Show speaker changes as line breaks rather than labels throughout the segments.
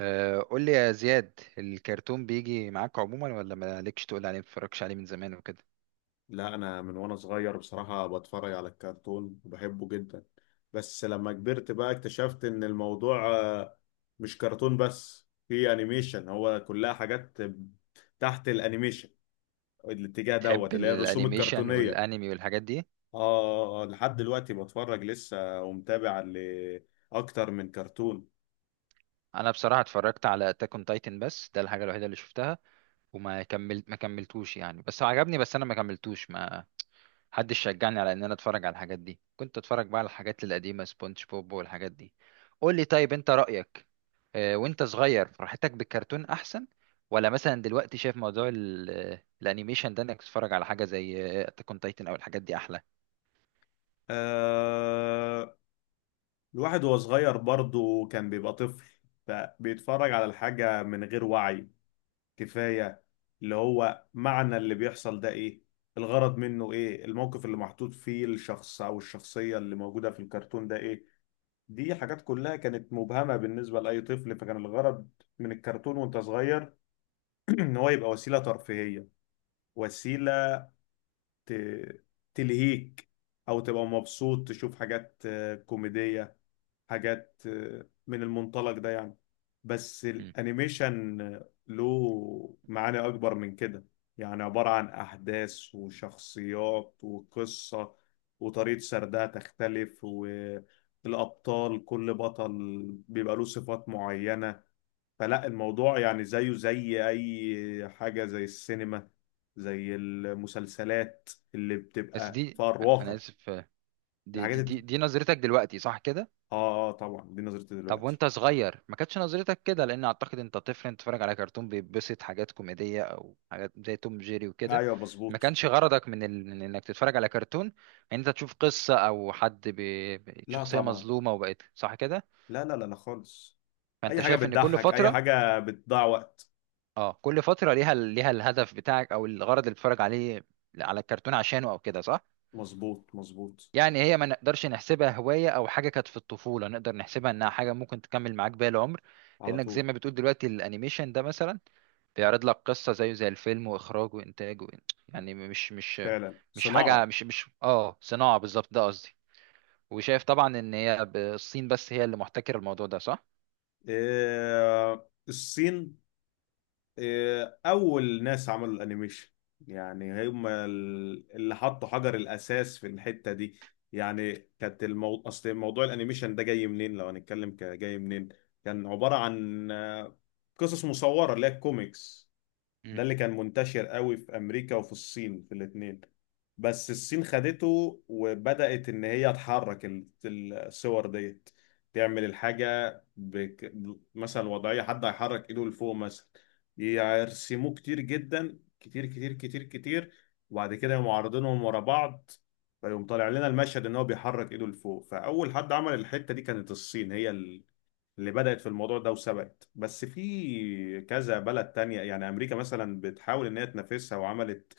قول لي يا زياد، الكرتون بيجي معاك عموما ولا مالكش؟ تقول عليه متفرجش عليه من زمان وكده.
لا، انا من وانا صغير بصراحة بتفرج على الكرتون وبحبه جدا. بس لما كبرت بقى اكتشفت ان الموضوع مش كرتون بس، في انيميشن. هو كلها حاجات تحت الانيميشن، الاتجاه دوت
تحب
اللي هي الرسوم
الانيميشن
الكرتونية.
والانمي والحاجات دي؟
اه، لحد دلوقتي بتفرج لسه ومتابع لأكتر من كرتون.
انا بصراحه اتفرجت على اتاك اون تايتن، بس ده الحاجه الوحيده اللي شفتها. وما كملت ما كملتوش يعني، بس هو عجبني، بس انا ما كملتوش. ما محدش شجعني على ان انا اتفرج على الحاجات دي. كنت اتفرج بقى على الحاجات القديمه، سبونج بوب والحاجات دي. قول لي، طيب انت رايك؟ وانت صغير فرحتك بالكرتون احسن، ولا مثلا دلوقتي شايف موضوع الانيميشن ده، انك تتفرج على حاجه زي اتاك اون تايتن او الحاجات دي احلى؟
آه، الواحد وهو صغير برضه كان بيبقى طفل، فبيتفرج على الحاجة من غير وعي كفاية. اللي هو معنى اللي بيحصل ده ايه، الغرض منه ايه، الموقف اللي محطوط فيه الشخص او الشخصية اللي موجودة في الكرتون ده ايه. دي حاجات كلها كانت مبهمة بالنسبة لأي طفل، فكان الغرض من الكرتون وانت صغير ان هو يبقى وسيلة ترفيهية، وسيلة ت- تلهيك، او تبقى مبسوط تشوف حاجات كوميدية، حاجات من المنطلق ده يعني. بس
مم.
الانيميشن له معاني اكبر من كده. يعني عبارة عن احداث وشخصيات وقصة، وطريقة سردها تختلف، والابطال كل بطل بيبقى له صفات معينة. فلا، الموضوع يعني زيه زي اي حاجة، زي السينما، زي المسلسلات اللي
بس
بتبقى في
دي، انا
الواقع.
اسف. دي
الحاجات
دي
الت-
دي, دي نظرتك دلوقتي، صح كده؟
اه، طبعا دي نظرتي
طب
دلوقتي.
وانت صغير ما كانتش نظرتك كده، لان اعتقد انت طفل، انت بتتفرج على كرتون بيتبسط، حاجات كوميديه او حاجات زي توم جيري وكده.
ايوه
ما
مظبوط.
كانش غرضك من, ال... من انك تتفرج على كرتون ان انت تشوف قصه او حد
لا
شخصيه
طبعا،
مظلومه وبقت، صح كده؟
لا لا لا لا خالص.
فانت
اي حاجه
شايف ان كل
بتضحك، اي
فتره
حاجه بتضيع وقت.
اه كل فتره ليها الهدف بتاعك، او الغرض اللي بتتفرج عليه على الكرتون عشانه او كده، صح.
مظبوط مظبوط.
يعني هي ما نقدرش نحسبها هوايه او حاجه كانت في الطفوله، نقدر نحسبها انها حاجه ممكن تكمل معاك باقي العمر.
على
لانك زي
طول.
ما بتقول دلوقتي الانيميشن ده مثلا بيعرض لك قصة زيه زي الفيلم وإخراجه وإنتاجه. يعني مش مش
فعلا
مش حاجة،
صناعه.
مش مش اه صناعة بالظبط، ده قصدي. وشايف طبعا إن هي الصين بس هي اللي محتكرة الموضوع ده، صح؟
إيه الصين؟ إيه، اول ناس عملوا الانيميشن يعني هم اللي حطوا حجر الاساس في الحته دي. يعني كانت اصل موضوع الانيميشن ده جاي منين، لو هنتكلم كجاي منين. كان عباره عن قصص مصوره اللي هي الكوميكس.
مم.
ده اللي كان منتشر قوي في امريكا وفي الصين، في الاتنين. بس الصين خدته وبدأت ان هي تحرك الصور ديت، تعمل الحاجة مثلا وضعية حد هيحرك ايده لفوق مثلا، يرسموه كتير جدا، كتير كتير كتير كتير، وبعد كده يقوموا عارضينهم ورا بعض، فيقوم طالع لنا المشهد ان هو بيحرك ايده لفوق. فاول حد عمل الحتة دي كانت الصين، هي اللي بدأت في الموضوع ده وسبقت. بس في كذا بلد تانية، يعني أمريكا مثلا بتحاول إن هي تنافسها، وعملت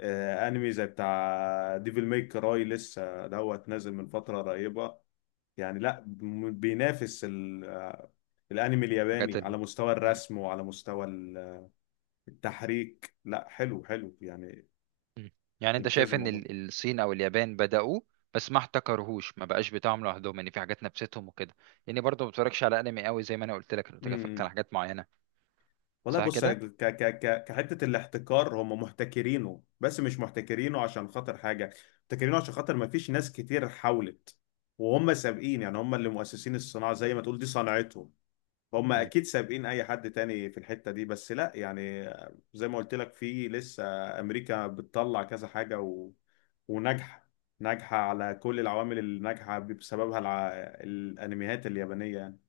أنمي زي بتاع ديفل ميك كراي، لسه دوت نازل من فترة قريبة. يعني لا، بينافس الأنمي
حاجات
الياباني على
ال...
مستوى
مم.
الرسم وعلى مستوى التحريك، لا حلو حلو يعني.
مم. يعني أنت
ممتاز
شايف إن
الموضوع
الصين أو اليابان بدأوه، بس ما احتكرهوش، ما بقاش بتاعهم لوحدهم، يعني في حاجات نفستهم وكده. يعني برضه ما بتفرجش على أنمي قوي، زي ما أنا قلت لك أنا بتفرج
ده.
على حاجات معينة.
والله
صح
بص،
كده؟
ك ك ك كحته الاحتكار هم محتكرينه، بس مش محتكرينه عشان خاطر حاجه، محتكرينه عشان خاطر ما فيش ناس كتير حاولت، وهم سابقين. يعني هم اللي مؤسسين الصناعه، زي ما تقول دي صنعتهم، هم اكيد سابقين اي حد تاني في الحته دي. بس لا يعني، زي ما قلت لك، في لسه امريكا بتطلع كذا حاجه وناجحه، ناجحه على كل العوامل اللي ناجحه بسببها الانميات اليابانيه يعني.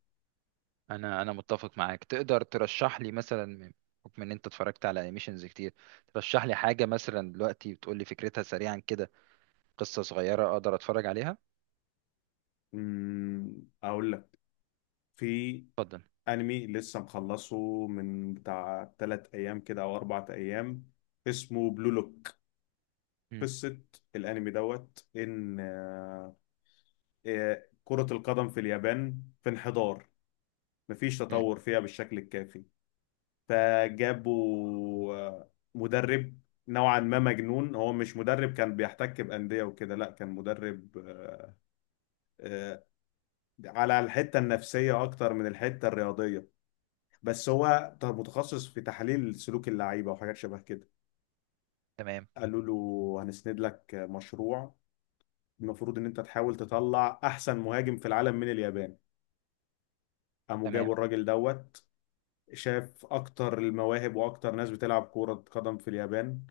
انا متفق معاك. تقدر ترشح لي مثلا، بحكم ان انت اتفرجت على انيميشنز كتير، ترشح لي حاجه مثلا دلوقتي، بتقول لي فكرتها سريعا كده، قصه صغيره اقدر اتفرج عليها؟
اقول لك، في
اتفضل.
انمي لسه مخلصه من بتاع تلات ايام كده او اربع ايام، اسمه بلو لوك.
مم.
قصة الانمي دوت ان كرة القدم في اليابان في انحدار، مفيش
مم.
تطور فيها بالشكل الكافي. فجابوا مدرب نوعا ما مجنون. هو مش مدرب كان بيحتك بأندية وكده، لا، كان مدرب آه، على الحتة النفسية اكتر من الحتة الرياضية. بس هو متخصص في تحليل سلوك اللعيبه وحاجات شبه كده.
تمام،
قالوا له: هنسند لك مشروع، المفروض ان انت تحاول تطلع احسن مهاجم في العالم من اليابان. قاموا
تمام.
جابوا الراجل دوت، شاف اكتر المواهب واكتر ناس بتلعب كرة قدم في اليابان،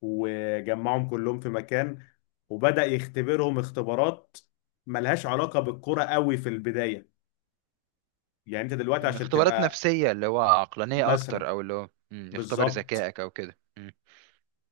وجمعهم كلهم في مكان، وبدأ يختبرهم اختبارات ملهاش علاقة بالكرة قوي في البداية. يعني انت دلوقتي
مم.
عشان
اختبارات
تبقى
نفسيه، اللي هو عقلانيه
مثلا.
اكتر، او اللي هو يختبر
بالظبط،
ذكائك او كده. مم.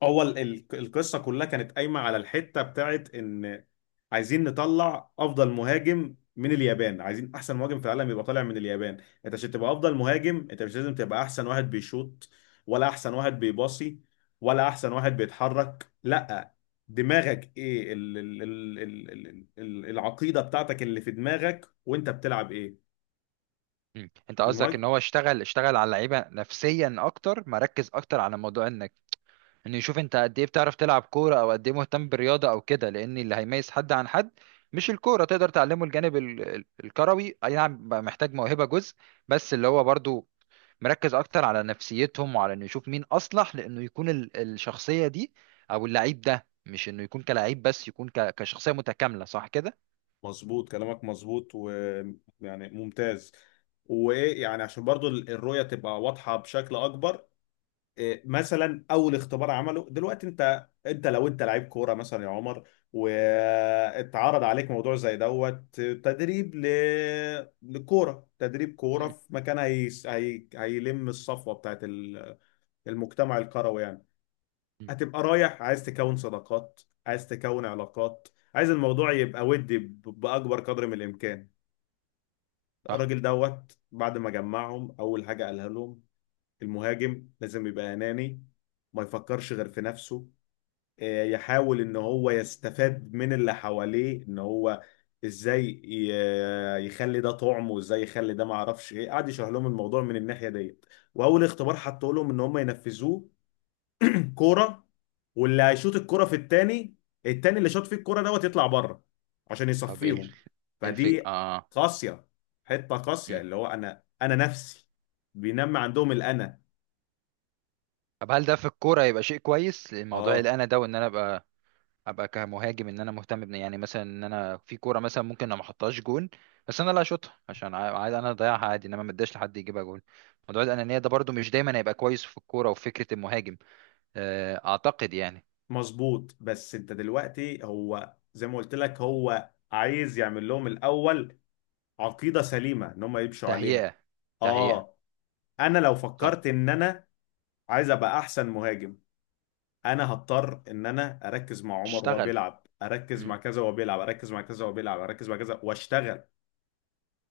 هو القصه كلها كانت قايمه على الحته بتاعت ان عايزين نطلع افضل مهاجم من اليابان، عايزين احسن مهاجم في العالم يبقى طالع من اليابان. انت عشان تبقى افضل مهاجم، انت مش لازم تبقى احسن واحد بيشوط، ولا احسن واحد بيباصي، ولا احسن واحد بيتحرك. لا، دماغك ايه، ال ال ال ال ال ال العقيده بتاعتك اللي في دماغك وانت بتلعب ايه.
مم. انت قصدك
المهاجم
ان هو اشتغل على اللعيبه نفسيا اكتر، مركز اكتر على موضوع ان يشوف انت قد ايه بتعرف تلعب كوره، او قد ايه مهتم بالرياضه او كده، لان اللي هيميز حد عن حد مش الكوره. تقدر تعلمه الجانب الكروي، اي نعم بقى محتاج موهبه جزء، بس اللي هو برضو مركز اكتر على نفسيتهم، وعلى انه يشوف مين اصلح لانه يكون الشخصيه دي، او اللعيب ده مش انه يكون كلاعب بس، يكون كشخصيه متكامله، صح كده؟
مظبوط كلامك، مظبوط ويعني ممتاز. وايه يعني، عشان برضو الرؤية تبقى واضحة بشكل اكبر. إيه مثلا اول اختبار عمله؟ دلوقتي انت لو انت لعيب كورة مثلا يا عمر، واتعرض عليك موضوع زي دوت، تدريب لكورة، تدريب كورة
مم.
في مكان هيلم الصفوة بتاعت المجتمع الكروي يعني.
مم.
هتبقى رايح عايز تكون صداقات، عايز تكون علاقات، عايز الموضوع يبقى ودي بأكبر قدر من الإمكان.
صح.
الراجل دوت بعد ما جمعهم، اول حاجه قالها لهم: المهاجم لازم يبقى اناني، ما يفكرش غير في نفسه، يحاول ان هو يستفاد من اللي حواليه. ان هو ازاي يخلي ده طعم، وازاي يخلي ده ما اعرفش ايه، قعد يشرح لهم الموضوع من الناحيه ديت. واول اختبار حطوا لهم ان هم ينفذوه: الكوره، واللي هيشوط الكوره في التاني، التاني اللي شاط فيه الكوره دوت يطلع بره، عشان
طب ايه
يصفيهم.
الفكرة؟
فدي
اه.
قاسيه، حته قاسيه،
مم.
اللي هو انا نفسي بينمي عندهم الانا.
طب هل ده في الكوره يبقى شيء كويس، الموضوع اللي
اه
انا ده، وان انا ابقى كمهاجم، ان انا مهتم بن، يعني مثلا ان انا في كوره مثلا ممكن انا ما احطهاش جون، بس انا اللي اشوطها عشان عا- عايز انا اضيعها عادي، انما ما اداش لحد يجيبها جون. موضوع الانانيه ده برضو مش دايما هيبقى كويس في الكوره وفي فكره المهاجم، اعتقد يعني.
مظبوط. بس انت دلوقتي، هو زي ما قلت لك، هو عايز يعمل لهم الاول عقيده سليمه ان هم يمشوا عليها.
تهيئه، تهيئه.
اه. انا لو
صح.
فكرت ان انا عايز ابقى احسن مهاجم، انا هضطر ان انا اركز مع عمر وهو
اشتغل.
بيلعب، اركز
مم.
مع كذا وهو بيلعب، اركز مع كذا وهو بيلعب، اركز مع كذا واشتغل.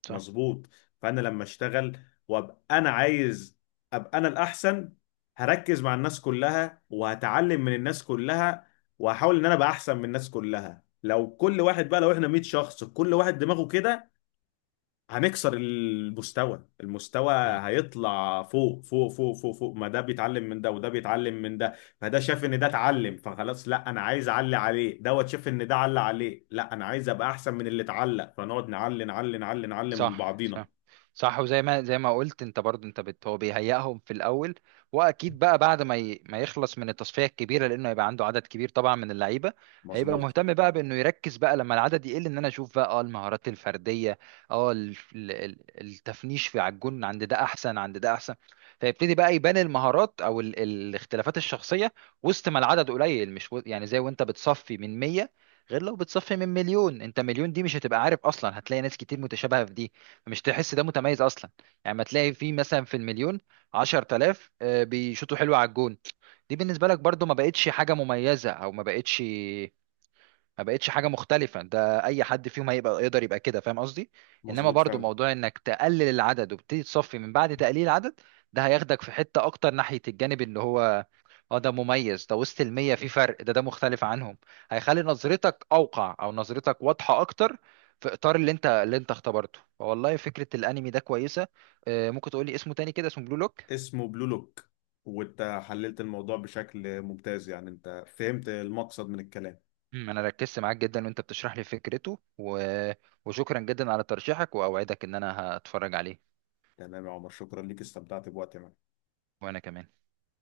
صح،
مظبوط. فانا لما اشتغل وابقى انا عايز ابقى انا الاحسن، هركز مع الناس كلها وهتعلم من الناس كلها، وهحاول ان انا ابقى احسن من الناس كلها. لو كل واحد بقى، لو احنا 100 شخص كل واحد دماغه كده، هنكسر المستوى، المستوى هيطلع فوق فوق فوق فوق فوق، ما ده بيتعلم من ده وده بيتعلم من ده. فده شاف ان ده اتعلم فخلاص، لا انا عايز اعلي عليه، دوت شاف ان ده علق عليه، لا انا عايز ابقى احسن من اللي اتعلق، فنقعد نعلي نعلي نعلي نعلي من
صح،
بعضينا.
صح، صح. وزي ما قلت انت برضو، انت بت هو بيهيئهم في الاول. واكيد بقى بعد ما يخلص من التصفيه الكبيره، لانه هيبقى عنده عدد كبير طبعا من اللعيبه، هيبقى
مظبوط
مهتم بقى بانه يركز بقى لما العدد يقل، ان انا اشوف بقى اه المهارات الفرديه، اه التفنيش في على الجون، عند ده احسن، عند ده احسن، فيبتدي بقى يبان المهارات او الاختلافات الشخصيه وسط ما العدد قليل. مش و... يعني زي وانت بتصفي من 100، غير لو بتصفي من مليون. انت مليون دي مش هتبقى عارف، اصلا هتلاقي ناس كتير متشابهة في دي، مش تحس ده متميز اصلا. يعني ما تلاقي في مثلا في المليون 10,000 بيشوطوا حلو على الجون، دي بالنسبة لك برضو ما بقتش حاجة مميزة، او ما بقتش حاجة مختلفة، ده اي حد فيهم هيبقى يقدر يبقى كده، فاهم قصدي؟ انما
مظبوط
برضو
فعلا.
موضوع انك تقلل العدد وبتبتدي تصفي من بعد تقليل العدد، ده هياخدك في حتة اكتر ناحية الجانب اللي هو اه ده مميز، ده وسط المية في فرق، ده ده مختلف عنهم. هيخلي نظرتك أوقع أو نظرتك واضحة أكتر في إطار اللي أنت اختبرته. فوالله فكرة الأنمي ده كويسة. ممكن تقولي اسمه تاني كده؟ اسمه بلو لوك.
اسمه بلو لوك. وانت حللت الموضوع بشكل ممتاز، يعني انت فهمت المقصد من الكلام.
مم، أنا ركزت معاك جدا وأنت بتشرح لي فكرته و... وشكرا جدا على ترشيحك، وأوعدك إن أنا هتفرج عليه.
تمام يا عمر، شكرا ليك، استمتعت بوقتي معاك.
وأنا كمان.